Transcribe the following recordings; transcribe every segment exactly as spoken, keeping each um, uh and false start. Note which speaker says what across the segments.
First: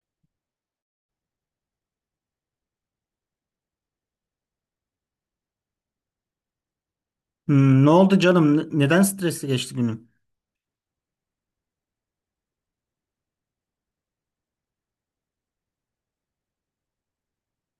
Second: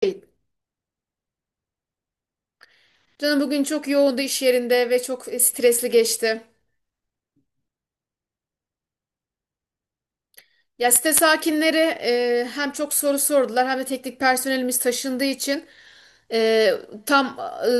Speaker 1: Hey, canım bugün çok yoğundu iş yerinde ve çok e, stresli geçti.
Speaker 2: Hmm, ne oldu canım? Ne- Neden stresli geçti günün?
Speaker 1: Ya site sakinleri e, hem çok soru sordular hem de teknik personelimiz taşındığı için e, tam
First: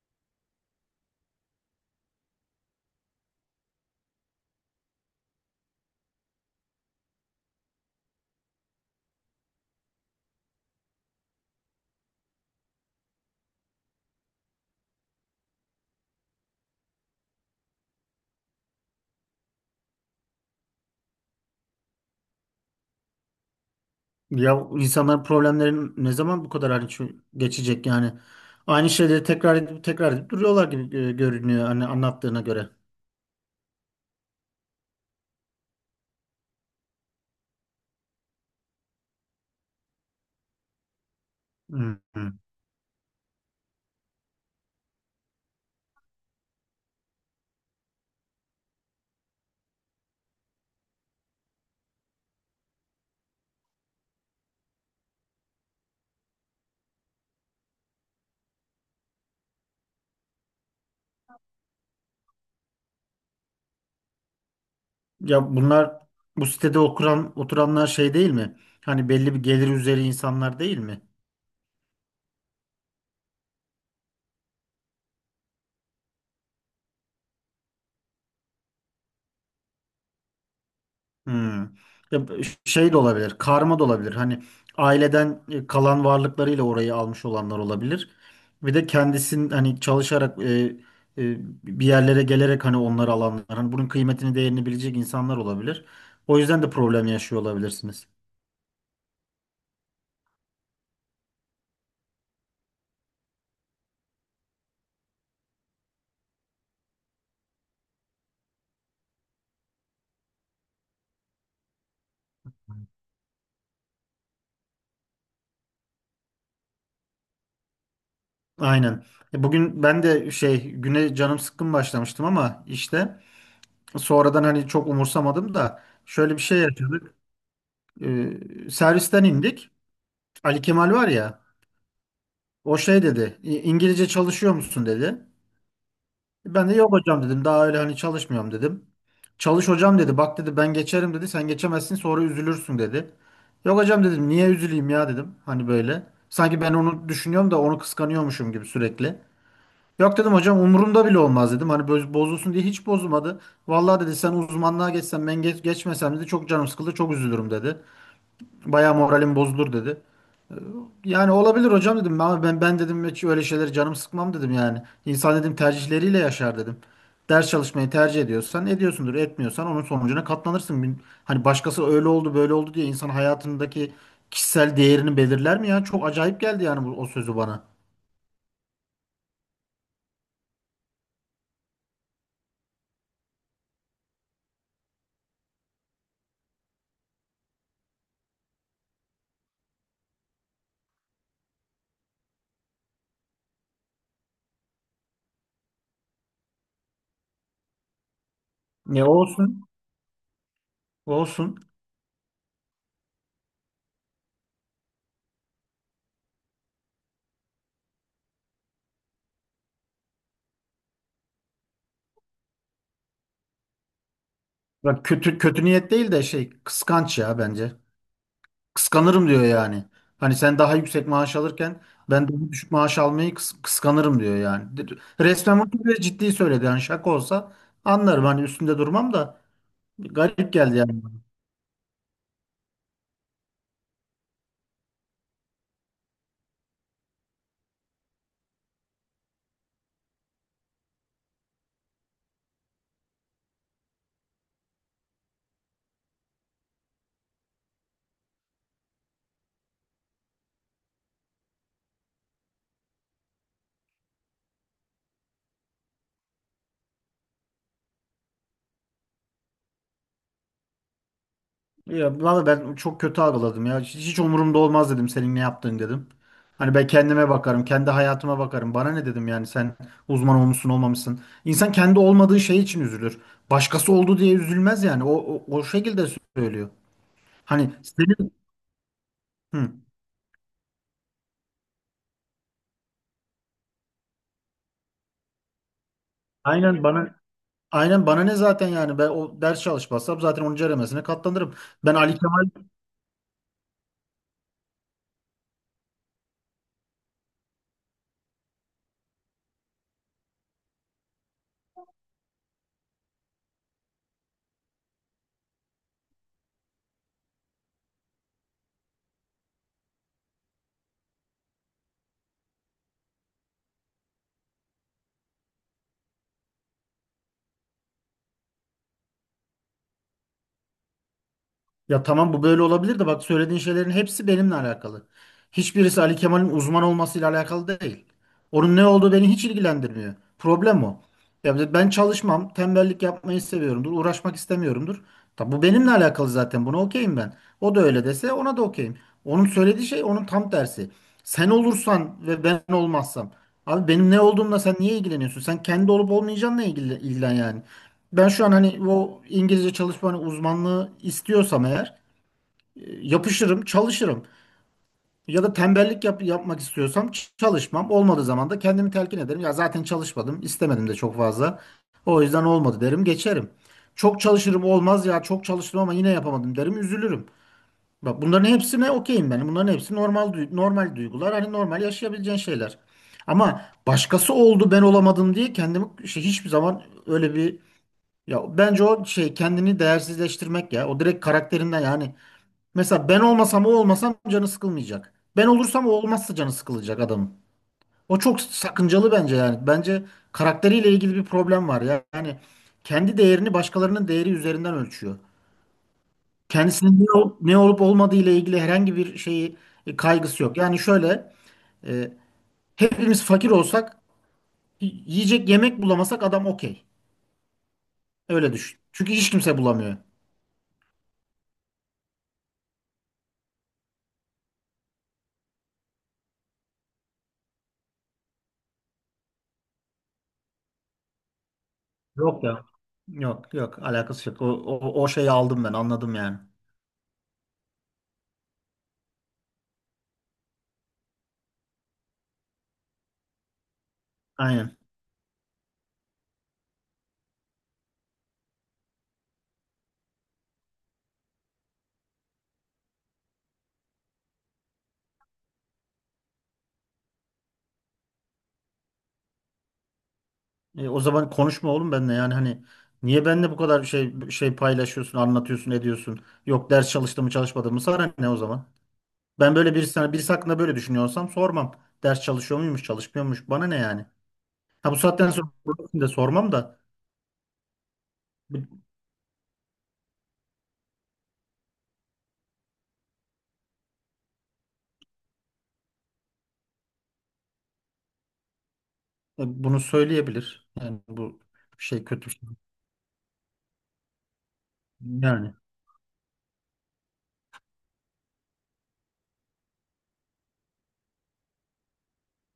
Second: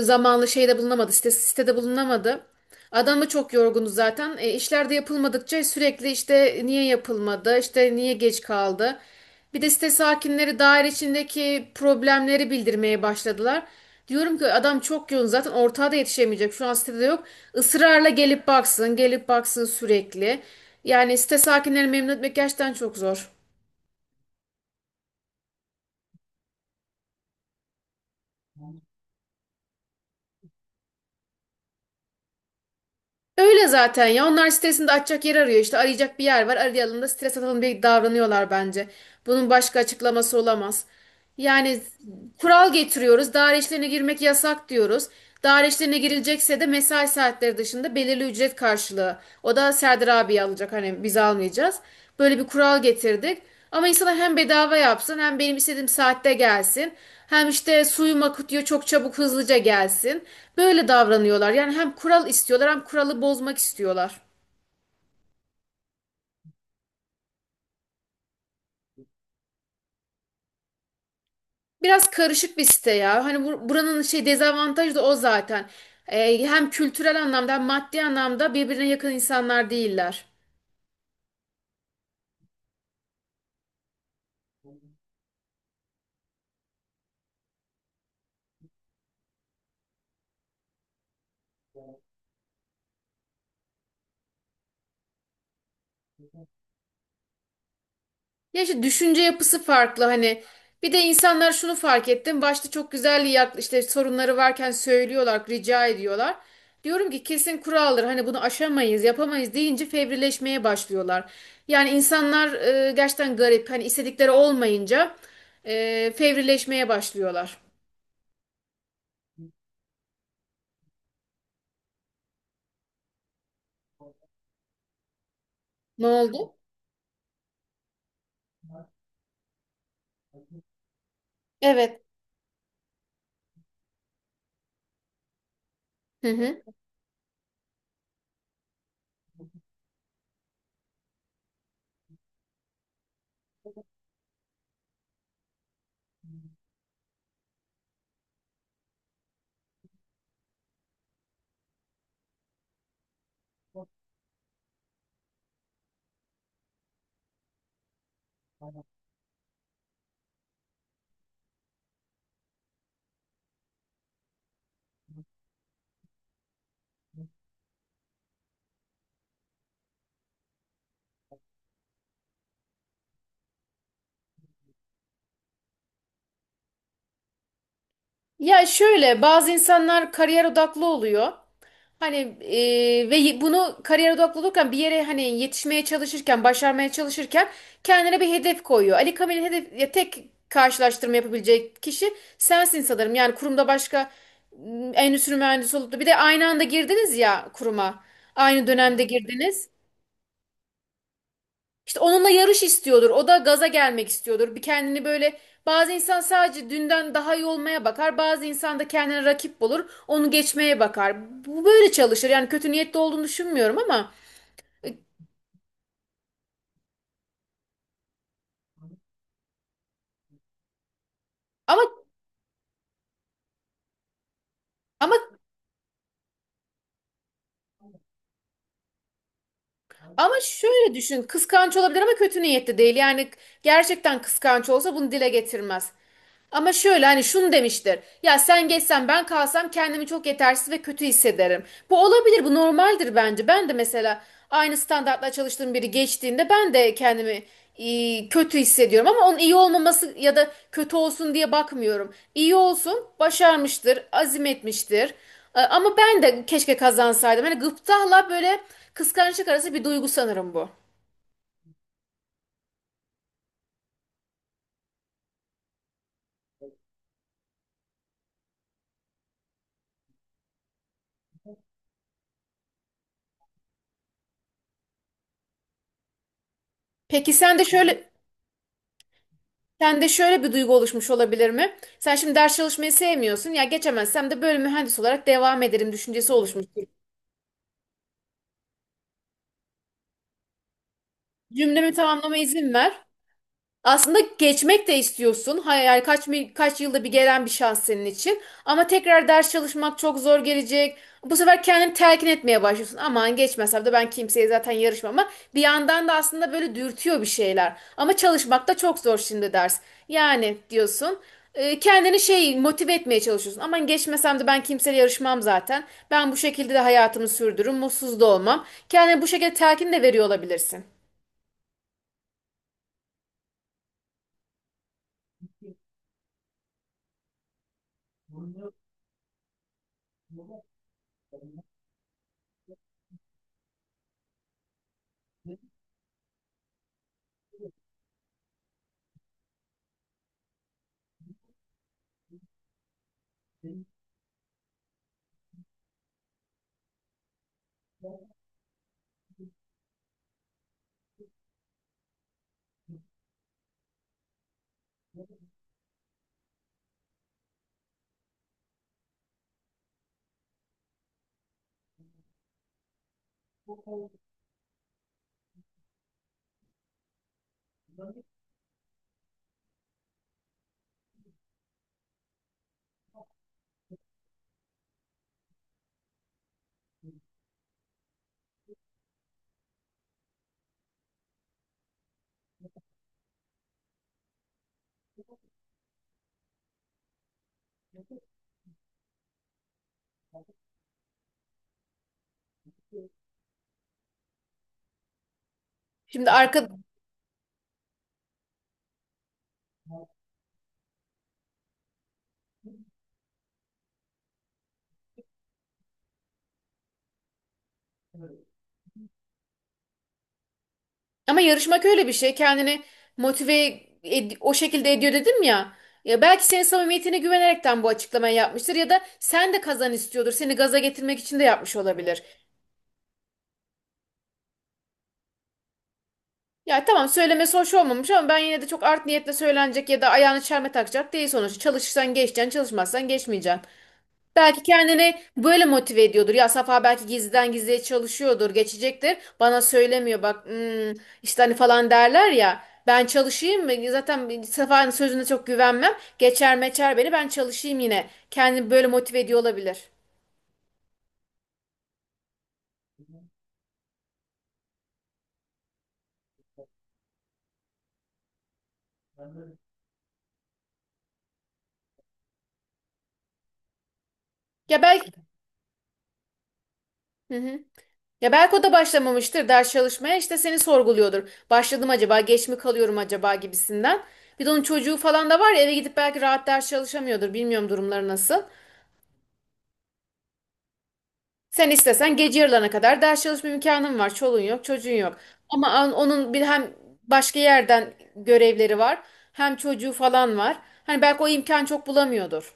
Speaker 1: e, zamanlı şeyde bulunamadı, site, sitede bulunamadı. Adamı çok yorgunu zaten. E, işler de yapılmadıkça sürekli işte niye yapılmadı, işte niye geç kaldı. Bir de site sakinleri daire içindeki problemleri bildirmeye başladılar. Diyorum ki adam çok yoğun zaten ortağa da yetişemeyecek. Şu an sitede yok. Israrla gelip baksın, gelip baksın sürekli. Yani site sakinleri memnun etmek gerçekten çok zor.
Speaker 2: Ya insanların problemlerin ne zaman bu kadar hani şu- geçecek yani? Aynı şeyleri tekrar edip tekrar edip duruyorlar gibi e, görünüyor hani anlattığına göre.
Speaker 1: Öyle zaten ya. Onlar sitesinde açacak yer arıyor. İşte arayacak bir yer var. Arayalım da stres atalım diye davranıyorlar bence. Bunun başka açıklaması olamaz. Yani
Speaker 2: Hmm.
Speaker 1: kural getiriyoruz. Daire işlerine girmek yasak diyoruz. Daire işlerine girilecekse de mesai saatleri dışında belirli ücret karşılığı. O da Serdar abi alacak. Hani biz almayacağız. Böyle bir kural getirdik. Ama insana hem bedava yapsın hem benim istediğim saatte gelsin. Hem işte suyum akıtıyor çok çabuk hızlıca gelsin. Böyle davranıyorlar. Yani hem kural istiyorlar hem kuralı bozmak istiyorlar.
Speaker 2: Ya bunlar bu sitede oturan oturanlar şey değil mi? Hani belli bir gelir üzeri insanlar değil mi?
Speaker 1: Biraz karışık bir site ya. Hani bur- buranın şey dezavantajı da o zaten. Ee, hem kültürel anlamda hem maddi anlamda birbirine yakın insanlar değiller.
Speaker 2: Hmm. Ya b- Şey de olabilir, karma da olabilir. Hani aileden e, kalan varlıklarıyla orayı almış olanlar olabilir. Bir de kendisinin hani çalışarak e, e, bir yerlere gelerek hani onları alanlar. Hani bunun kıymetini, değerini bilecek insanlar olabilir. O yüzden de problem yaşıyor olabilirsiniz.
Speaker 1: Ya işte düşünce yapısı farklı hani. Bir de insanlar şunu fark ettim. Başta çok güzel yak işte sorunları varken söylüyorlar, rica ediyorlar. Diyorum ki kesin kuraldır. Hani bunu aşamayız, yapamayız deyince fevrileşmeye başlıyorlar. Yani insanlar e, gerçekten garip. Hani istedikleri olmayınca e, fevrileşmeye başlıyorlar.
Speaker 2: Aynen. E, Bugün ben de şey güne canım sıkkın başlamıştım ama işte sonradan hani çok umursamadım da
Speaker 1: Ne
Speaker 2: şöyle bir
Speaker 1: oldu?
Speaker 2: şey yaşadık. E, servisten indik. Ali Kemal var ya.
Speaker 1: Evet.
Speaker 2: O şey dedi, "İ- İngilizce çalışıyor musun dedi.
Speaker 1: Hı hı.
Speaker 2: Ben de yok hocam dedim. Daha öyle hani çalışmıyorum dedim. Çalış hocam dedi. Bak dedi ben geçerim dedi. Sen geçemezsin sonra üzülürsün dedi. Yok hocam dedim. Niye üzüleyim ya dedim. Hani böyle. Sanki ben onu düşünüyorum da onu kıskanıyormuşum gibi sürekli. Yok dedim hocam umurumda bile olmaz dedim. Hani boz- bozulsun diye hiç bozulmadı. Vallahi dedi sen uzmanlığa geçsen ben geç, geçmesem dedi çok canım sıkıldı çok üzülürüm dedi. Bayağı moralim bozulur dedi. Yani olabilir hocam dedim ama ben ben dedim hiç öyle şeyleri canım sıkmam dedim yani. İnsan dedim tercihleriyle yaşar dedim. Ders çalışmayı tercih ediyorsan ediyorsundur, etmiyorsan onun sonucuna katlanırsın. Bin- Hani başkası öyle oldu böyle oldu diye insan hayatındaki kişisel değerini belirler mi ya? Çok acayip geldi yani bu, o sözü bana.
Speaker 1: Ya şöyle bazı insanlar kariyer odaklı oluyor. Hani e, ve y- bunu kariyer odaklı olurken bir yere hani yetişmeye çalışırken, başarmaya çalışırken kendine bir hedef koyuyor. Ali Kamil'in hedef ya tek karşılaştırma yapabilecek kişi sensin sanırım. Yani kurumda başka m, endüstri mühendisi olup da bir de aynı anda girdiniz ya kuruma. Aynı dönemde
Speaker 2: Ne olsun?
Speaker 1: girdiniz.
Speaker 2: Olsun.
Speaker 1: İşte onunla yarış istiyordur. O da gaza gelmek istiyordur. Bir kendini böyle bazı insan sadece dünden daha iyi olmaya bakar. Bazı insan da kendine rakip bulur. Onu geçmeye bakar. Bu böyle çalışır. Yani kötü niyetli olduğunu düşünmüyorum ama e,
Speaker 2: Bak kötü kötü niyet değil de şey kıskanç ya bence. Kıskanırım diyor yani. Hani sen daha yüksek maaş alırken
Speaker 1: ama
Speaker 2: ben daha düşük maaş almayı kıs- kıskanırım diyor yani. De-
Speaker 1: ama
Speaker 2: Resmen bunu bile ciddi söyledi. Yani şaka olsa anlarım hani üstünde durmam da
Speaker 1: ama
Speaker 2: garip geldi
Speaker 1: şöyle
Speaker 2: yani. Bana.
Speaker 1: düşün. Kıskanç olabilir ama kötü niyetli değil. Yani gerçekten kıskanç olsa bunu dile getirmez. Ama şöyle hani şunu demiştir. Ya sen geçsen ben kalsam kendimi çok yetersiz ve kötü hissederim. Bu olabilir, bu normaldir bence. Ben de mesela aynı standartla çalıştığım biri geçtiğinde ben de kendimi e, kötü hissediyorum. Ama onun iyi olmaması ya da kötü olsun diye bakmıyorum. İyi olsun, başarmıştır, azim etmiştir. E, Ama ben de keşke kazansaydım. Hani gıptayla böyle kıskançlık arası bir duygu sanırım bu.
Speaker 2: Ya valla ben çok kötü algıladım ya. Hiç, hiç umurumda olmaz dedim senin ne yaptığın dedim. Hani ben kendime bakarım, kendi hayatıma bakarım. Bana ne dedim yani sen uzman olmuşsun olmamışsın. İnsan kendi olmadığı şey için üzülür. Başkası oldu diye üzülmez yani. O, o, o şekilde söylüyor.
Speaker 1: Peki sen de
Speaker 2: Hani
Speaker 1: şöyle
Speaker 2: senin... Hı.
Speaker 1: sende şöyle bir duygu oluşmuş olabilir mi? Sen şimdi ders çalışmayı sevmiyorsun. Ya geçemezsem de böyle mühendis olarak devam ederim düşüncesi oluşmuş.
Speaker 2: Aynen bana Aynen bana ne zaten yani ben o ders çalışmazsam zaten onuncu elemesine katlanırım.
Speaker 1: Cümlemi
Speaker 2: Ben Ali
Speaker 1: tamamlama
Speaker 2: Kemal.
Speaker 1: izin ver. Aslında geçmek de istiyorsun. Hayal kaç mi- kaç yılda bir gelen bir şans senin için. Ama tekrar ders çalışmak çok zor gelecek. Bu sefer kendini telkin etmeye başlıyorsun. Aman geçmesem de ben kimseye zaten yarışmam ama bir yandan da aslında böyle dürtüyor bir şeyler. Ama çalışmak da çok zor şimdi ders. Yani diyorsun e, kendini şey motive etmeye çalışıyorsun. Aman geçmesem de ben kimseyle yarışmam zaten. Ben bu şekilde de hayatımı sürdürürüm. Mutsuz da olmam. Kendine bu şekilde telkin de veriyor olabilirsin.
Speaker 2: Ya tamam bu böyle olabilir de bak söylediğin şeylerin hepsi benimle alakalı. Hiçbirisi Ali Kemal'in uzman olmasıyla alakalı değil. Onun ne olduğu beni hiç ilgilendirmiyor. Problem o. Ya ben çalışmam, tembellik yapmayı seviyorumdur, uğraşmak istemiyorumdur. Tabi bu benimle alakalı zaten. Buna okeyim ben. O da öyle dese ona da okeyim. Onun söylediği şey onun tam tersi. Sen olursan ve ben olmazsam. Abi benim ne olduğumla sen niye ilgileniyorsun? Sen kendi olup olmayacağınla ilgilen, ilgilen yani. Ben şu an hani o İngilizce çalışma hani uzmanlığı istiyorsam eğer yapışırım, çalışırım. Ya da tembellik yap- yapmak istiyorsam ç- çalışmam. Olmadığı zaman da kendimi telkin ederim. Ya zaten çalışmadım, istemedim de çok fazla. O yüzden olmadı derim, geçerim. Çok çalışırım olmaz ya çok çalıştım ama yine yapamadım derim, üzülürüm. Bak bunların hepsine okeyim ben. Bunların hepsi normal duy- normal duygular. Hani normal yaşayabileceğin şeyler. Ama başkası oldu ben olamadım diye kendimi şey, hiçbir zaman öyle bir ya bence o şey kendini değersizleştirmek ya. O direkt karakterinden yani. Mesela ben olmasam o olmasam canı sıkılmayacak. Ben olursam o olmazsa canı sıkılacak adamın. O çok sakıncalı bence yani. Bence karakteriyle ilgili bir problem var ya. Yani kendi değerini başkalarının değeri üzerinden ölçüyor.
Speaker 1: Şimdi arka,
Speaker 2: Kendisinin ne, ol- ne olup olmadığı ile ilgili herhangi bir şeyi e, kaygısı yok. Yani şöyle, e, hepimiz fakir olsak y- yiyecek yemek bulamasak adam okey. Öyle düşün. Çünkü hiç kimse bulamıyor.
Speaker 1: ama yarışmak öyle bir şey. Kendini motive ed- o şekilde ediyor dedim ya. Ya belki senin samimiyetine güvenerekten bu açıklamayı yapmıştır ya da sen de kazan istiyordur. Seni gaza getirmek için de yapmış olabilir.
Speaker 2: Yok ya. Yok yok alakası yok. O, o, o şeyi aldım ben anladım yani.
Speaker 1: Ya tamam söylemesi hoş olmamış ama ben yine de çok art niyetle söylenecek ya da ayağını çelme takacak değil sonuçta. Çalışırsan geçeceksin, çalışmazsan geçmeyeceksin. Belki
Speaker 2: Aynen.
Speaker 1: kendini böyle motive ediyordur. Ya Safa belki gizliden gizliye çalışıyordur, geçecektir. Bana söylemiyor bak hmm, işte hani falan derler ya. Ben çalışayım mı? Zaten Safa'nın sözüne çok güvenmem. Geçer meçer beni ben çalışayım yine. Kendini böyle motive ediyor olabilir.
Speaker 2: E, o zaman konuşma oğlum benimle yani hani niye benimle bu kadar şey şey paylaşıyorsun, anlatıyorsun, ediyorsun? Yok ders çalıştım mı çalışmadım mı sana ne o zaman? Ben böyle bir sana birisi hakkında böyle düşünüyorsam sormam. Ders çalışıyor muymuş, çalışmıyormuş bana ne yani?
Speaker 1: Ya
Speaker 2: Ha bu
Speaker 1: belki
Speaker 2: saatten sonra de sormam da
Speaker 1: hı hı. Ya belki o da
Speaker 2: bu-
Speaker 1: başlamamıştır ders çalışmaya işte seni sorguluyordur. Başladım acaba geç mi kalıyorum acaba gibisinden. Bir de onun çocuğu falan da var ya eve gidip belki rahat ders çalışamıyordur. Bilmiyorum durumları nasıl.
Speaker 2: e, bunu söyleyebilir. Yani bu
Speaker 1: Sen
Speaker 2: şey
Speaker 1: istesen
Speaker 2: kötü bir
Speaker 1: gece
Speaker 2: şey.
Speaker 1: yarılarına kadar ders çalışma imkanın var. Çoluğun yok, çocuğun yok.
Speaker 2: Yani.
Speaker 1: Ama an- onun bir hem başka yerden görevleri var, hem çocuğu falan var. Hani belki o imkan çok bulamıyordur.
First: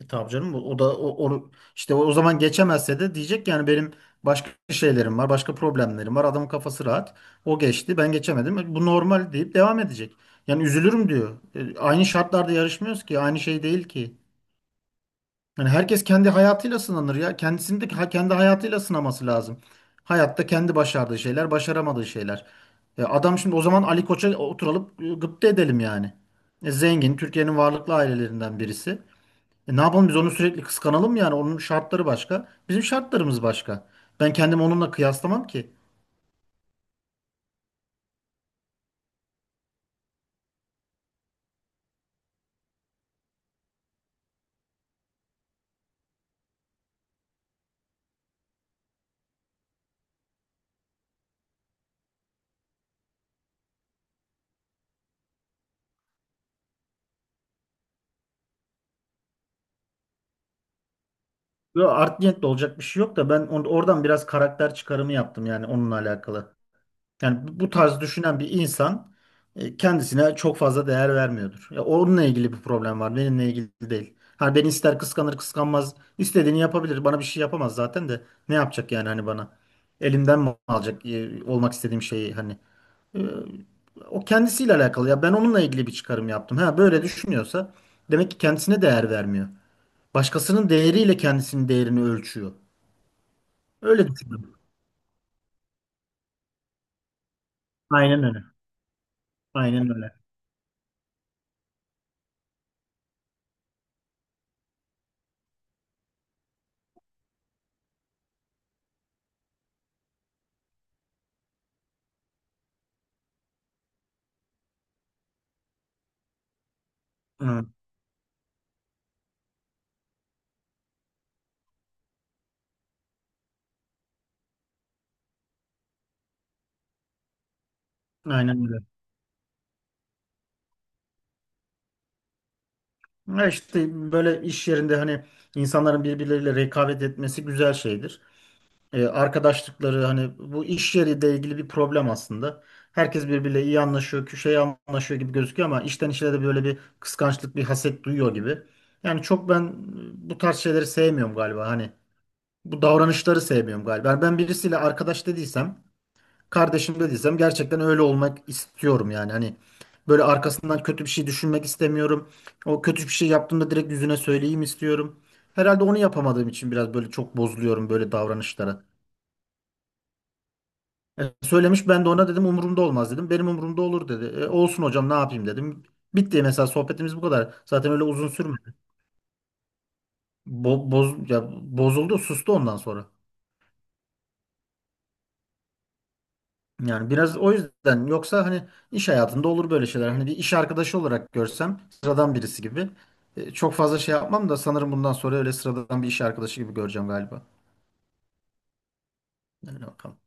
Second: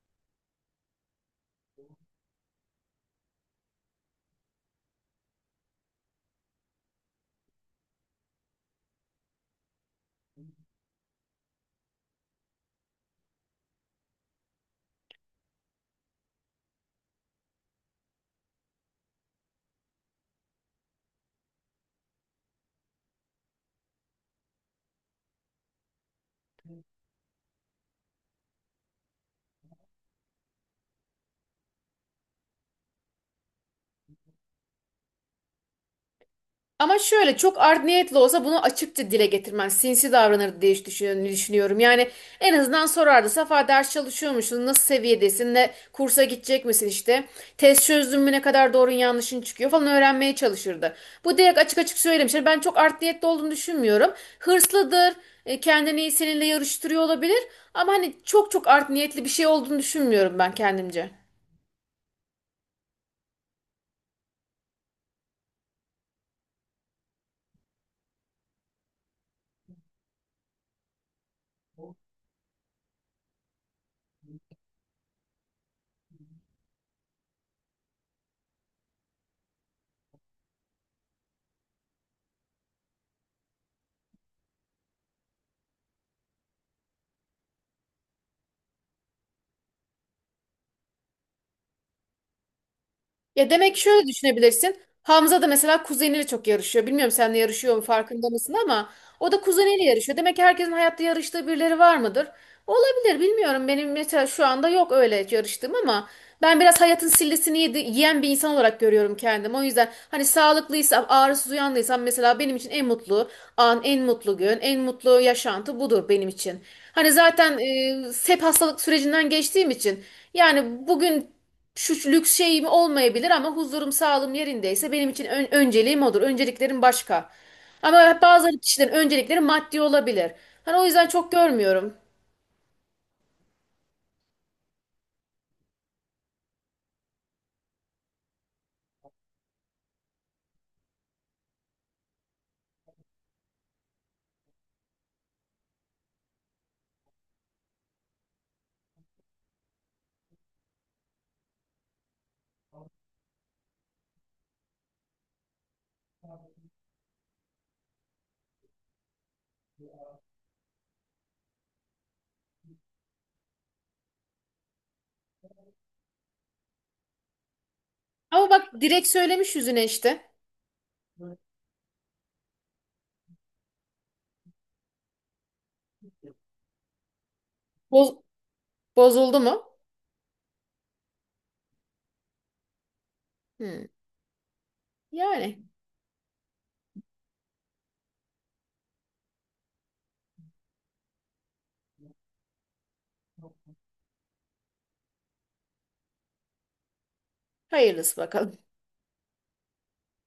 Speaker 2: E, Tabii canım o da o, onu- işte o, o zaman geçemezse de diyecek ki yani benim başka şeylerim var, başka problemlerim var. Adamın kafası rahat. O geçti, ben geçemedim. E, Bu normal deyip devam edecek. Yani üzülürüm diyor. E, Aynı şartlarda yarışmıyoruz ki, aynı şey değil ki. Yani herkes kendi hayatıyla sınanır ya. Kendisini de ha- kendi hayatıyla sınaması lazım. Hayatta kendi başardığı şeyler, başaramadığı şeyler. E, adam şimdi o zaman Ali Koç'a oturalım e, gıpta edelim yani. E, Zengin, Türkiye'nin varlıklı ailelerinden birisi. E ne yapalım biz onu sürekli kıskanalım yani onun şartları başka, bizim şartlarımız başka. Ben kendimi onunla kıyaslamam ki.
Speaker 1: Ama şöyle çok art niyetli olsa bunu açıkça dile getirmen sinsi davranır diye düş- düşün- düşünüyorum. Yani en azından sorardı. Safa ders çalışıyor musun? Nasıl seviyedesin? Ne kursa gidecek misin işte? Test çözdün mü ne kadar doğrun yanlışın çıkıyor falan öğrenmeye çalışırdı. Bu direkt açık açık söylemişler. Ben çok art niyetli olduğunu düşünmüyorum. Hırslıdır. e, Kendini seninle yarıştırıyor olabilir. Ama hani çok çok art niyetli bir şey olduğunu düşünmüyorum ben kendimce.
Speaker 2: Yo, art niyetle olacak bir şey yok da ben on- oradan biraz karakter çıkarımı yaptım yani onunla alakalı. Yani bu bu tarz düşünen bir insan e, kendisine çok fazla değer vermiyordur. Ya onunla ilgili bir problem var, benimle ilgili değil. Hani beni ister kıskanır kıskanmaz, istediğini yapabilir. Bana bir şey yapamaz zaten de ne yapacak yani hani bana? Elimden mi alacak e, olmak istediğim şeyi hani? Ee, O kendisiyle alakalı. Ya ben onunla ilgili bir çıkarım yaptım. Ha böyle düşünüyorsa demek ki kendisine değer vermiyor. Başkasının değeriyle kendisinin değerini ölçüyor.
Speaker 1: Ya demek ki şöyle
Speaker 2: Öyle düşünüyorum.
Speaker 1: düşünebilirsin. Hamza da mesela kuzeniyle çok yarışıyor. Bilmiyorum seninle yarışıyor mu
Speaker 2: Aynen
Speaker 1: farkında
Speaker 2: öyle.
Speaker 1: mısın ama o da kuzeniyle
Speaker 2: Aynen öyle.
Speaker 1: yarışıyor. Demek ki herkesin hayatta yarıştığı birileri var mıdır? Olabilir bilmiyorum. Benim mesela şu anda yok öyle yarıştığım ama ben biraz hayatın sillesini yedi- yiyen bir insan olarak görüyorum kendimi. O yüzden hani sağlıklıysam, ağrısız uyandıysam mesela benim için en mutlu an, en mutlu gün, en mutlu yaşantı budur benim için. Hani zaten
Speaker 2: Hı,
Speaker 1: e, hep hastalık sürecinden geçtiğim için yani bugün şu lüks şeyim olmayabilir ama huzurum sağlığım yerindeyse benim için ön- önceliğim odur. Önceliklerim başka. Ama bazı
Speaker 2: Aynen öyle.
Speaker 1: kişilerin öncelikleri maddi olabilir. Hani o yüzden çok görmüyorum.
Speaker 2: Ya işte böyle iş yerinde hani insanların birbirleriyle rekabet etmesi güzel şeydir. E, arkadaşlıkları hani bu iş yeriyle ilgili bir problem aslında. Herkes birbiriyle iyi anlaşıyor, şey anlaşıyor gibi gözüküyor ama işten işe de böyle bir kıskançlık, bir haset duyuyor gibi. Yani çok ben e, bu tarz şeyleri sevmiyorum galiba. Hani bu davranışları sevmiyorum galiba. Yani ben birisiyle arkadaş dediysem, kardeşim dediysem gerçekten öyle olmak istiyorum yani. Hani böyle arkasından kötü bir şey düşünmek istemiyorum. O kötü bir şey yaptığımda direkt yüzüne söyleyeyim istiyorum. Herhalde onu yapamadığım için biraz böyle çok bozuluyorum böyle
Speaker 1: Ama bak
Speaker 2: davranışlara.
Speaker 1: direkt söylemiş yüzüne işte.
Speaker 2: E, söylemiş ben de ona dedim umurumda olmaz dedim. Benim umurumda olur dedi. E, olsun hocam ne yapayım dedim. Bitti mesela sohbetimiz bu kadar. Zaten öyle
Speaker 1: Boz-
Speaker 2: uzun sürmedi.
Speaker 1: Bozuldu mu?
Speaker 2: Bo- boz ya Bozuldu, sustu ondan sonra.
Speaker 1: Hmm. Yani
Speaker 2: Yani biraz o yüzden yoksa hani iş hayatında olur böyle şeyler. Hani bir iş arkadaşı olarak görsem sıradan birisi gibi. E, çok fazla şey yapmam da sanırım bundan sonra öyle sıradan bir iş arkadaşı gibi göreceğim galiba.
Speaker 1: hayırlısı bakalım.
Speaker 2: Yani bakalım.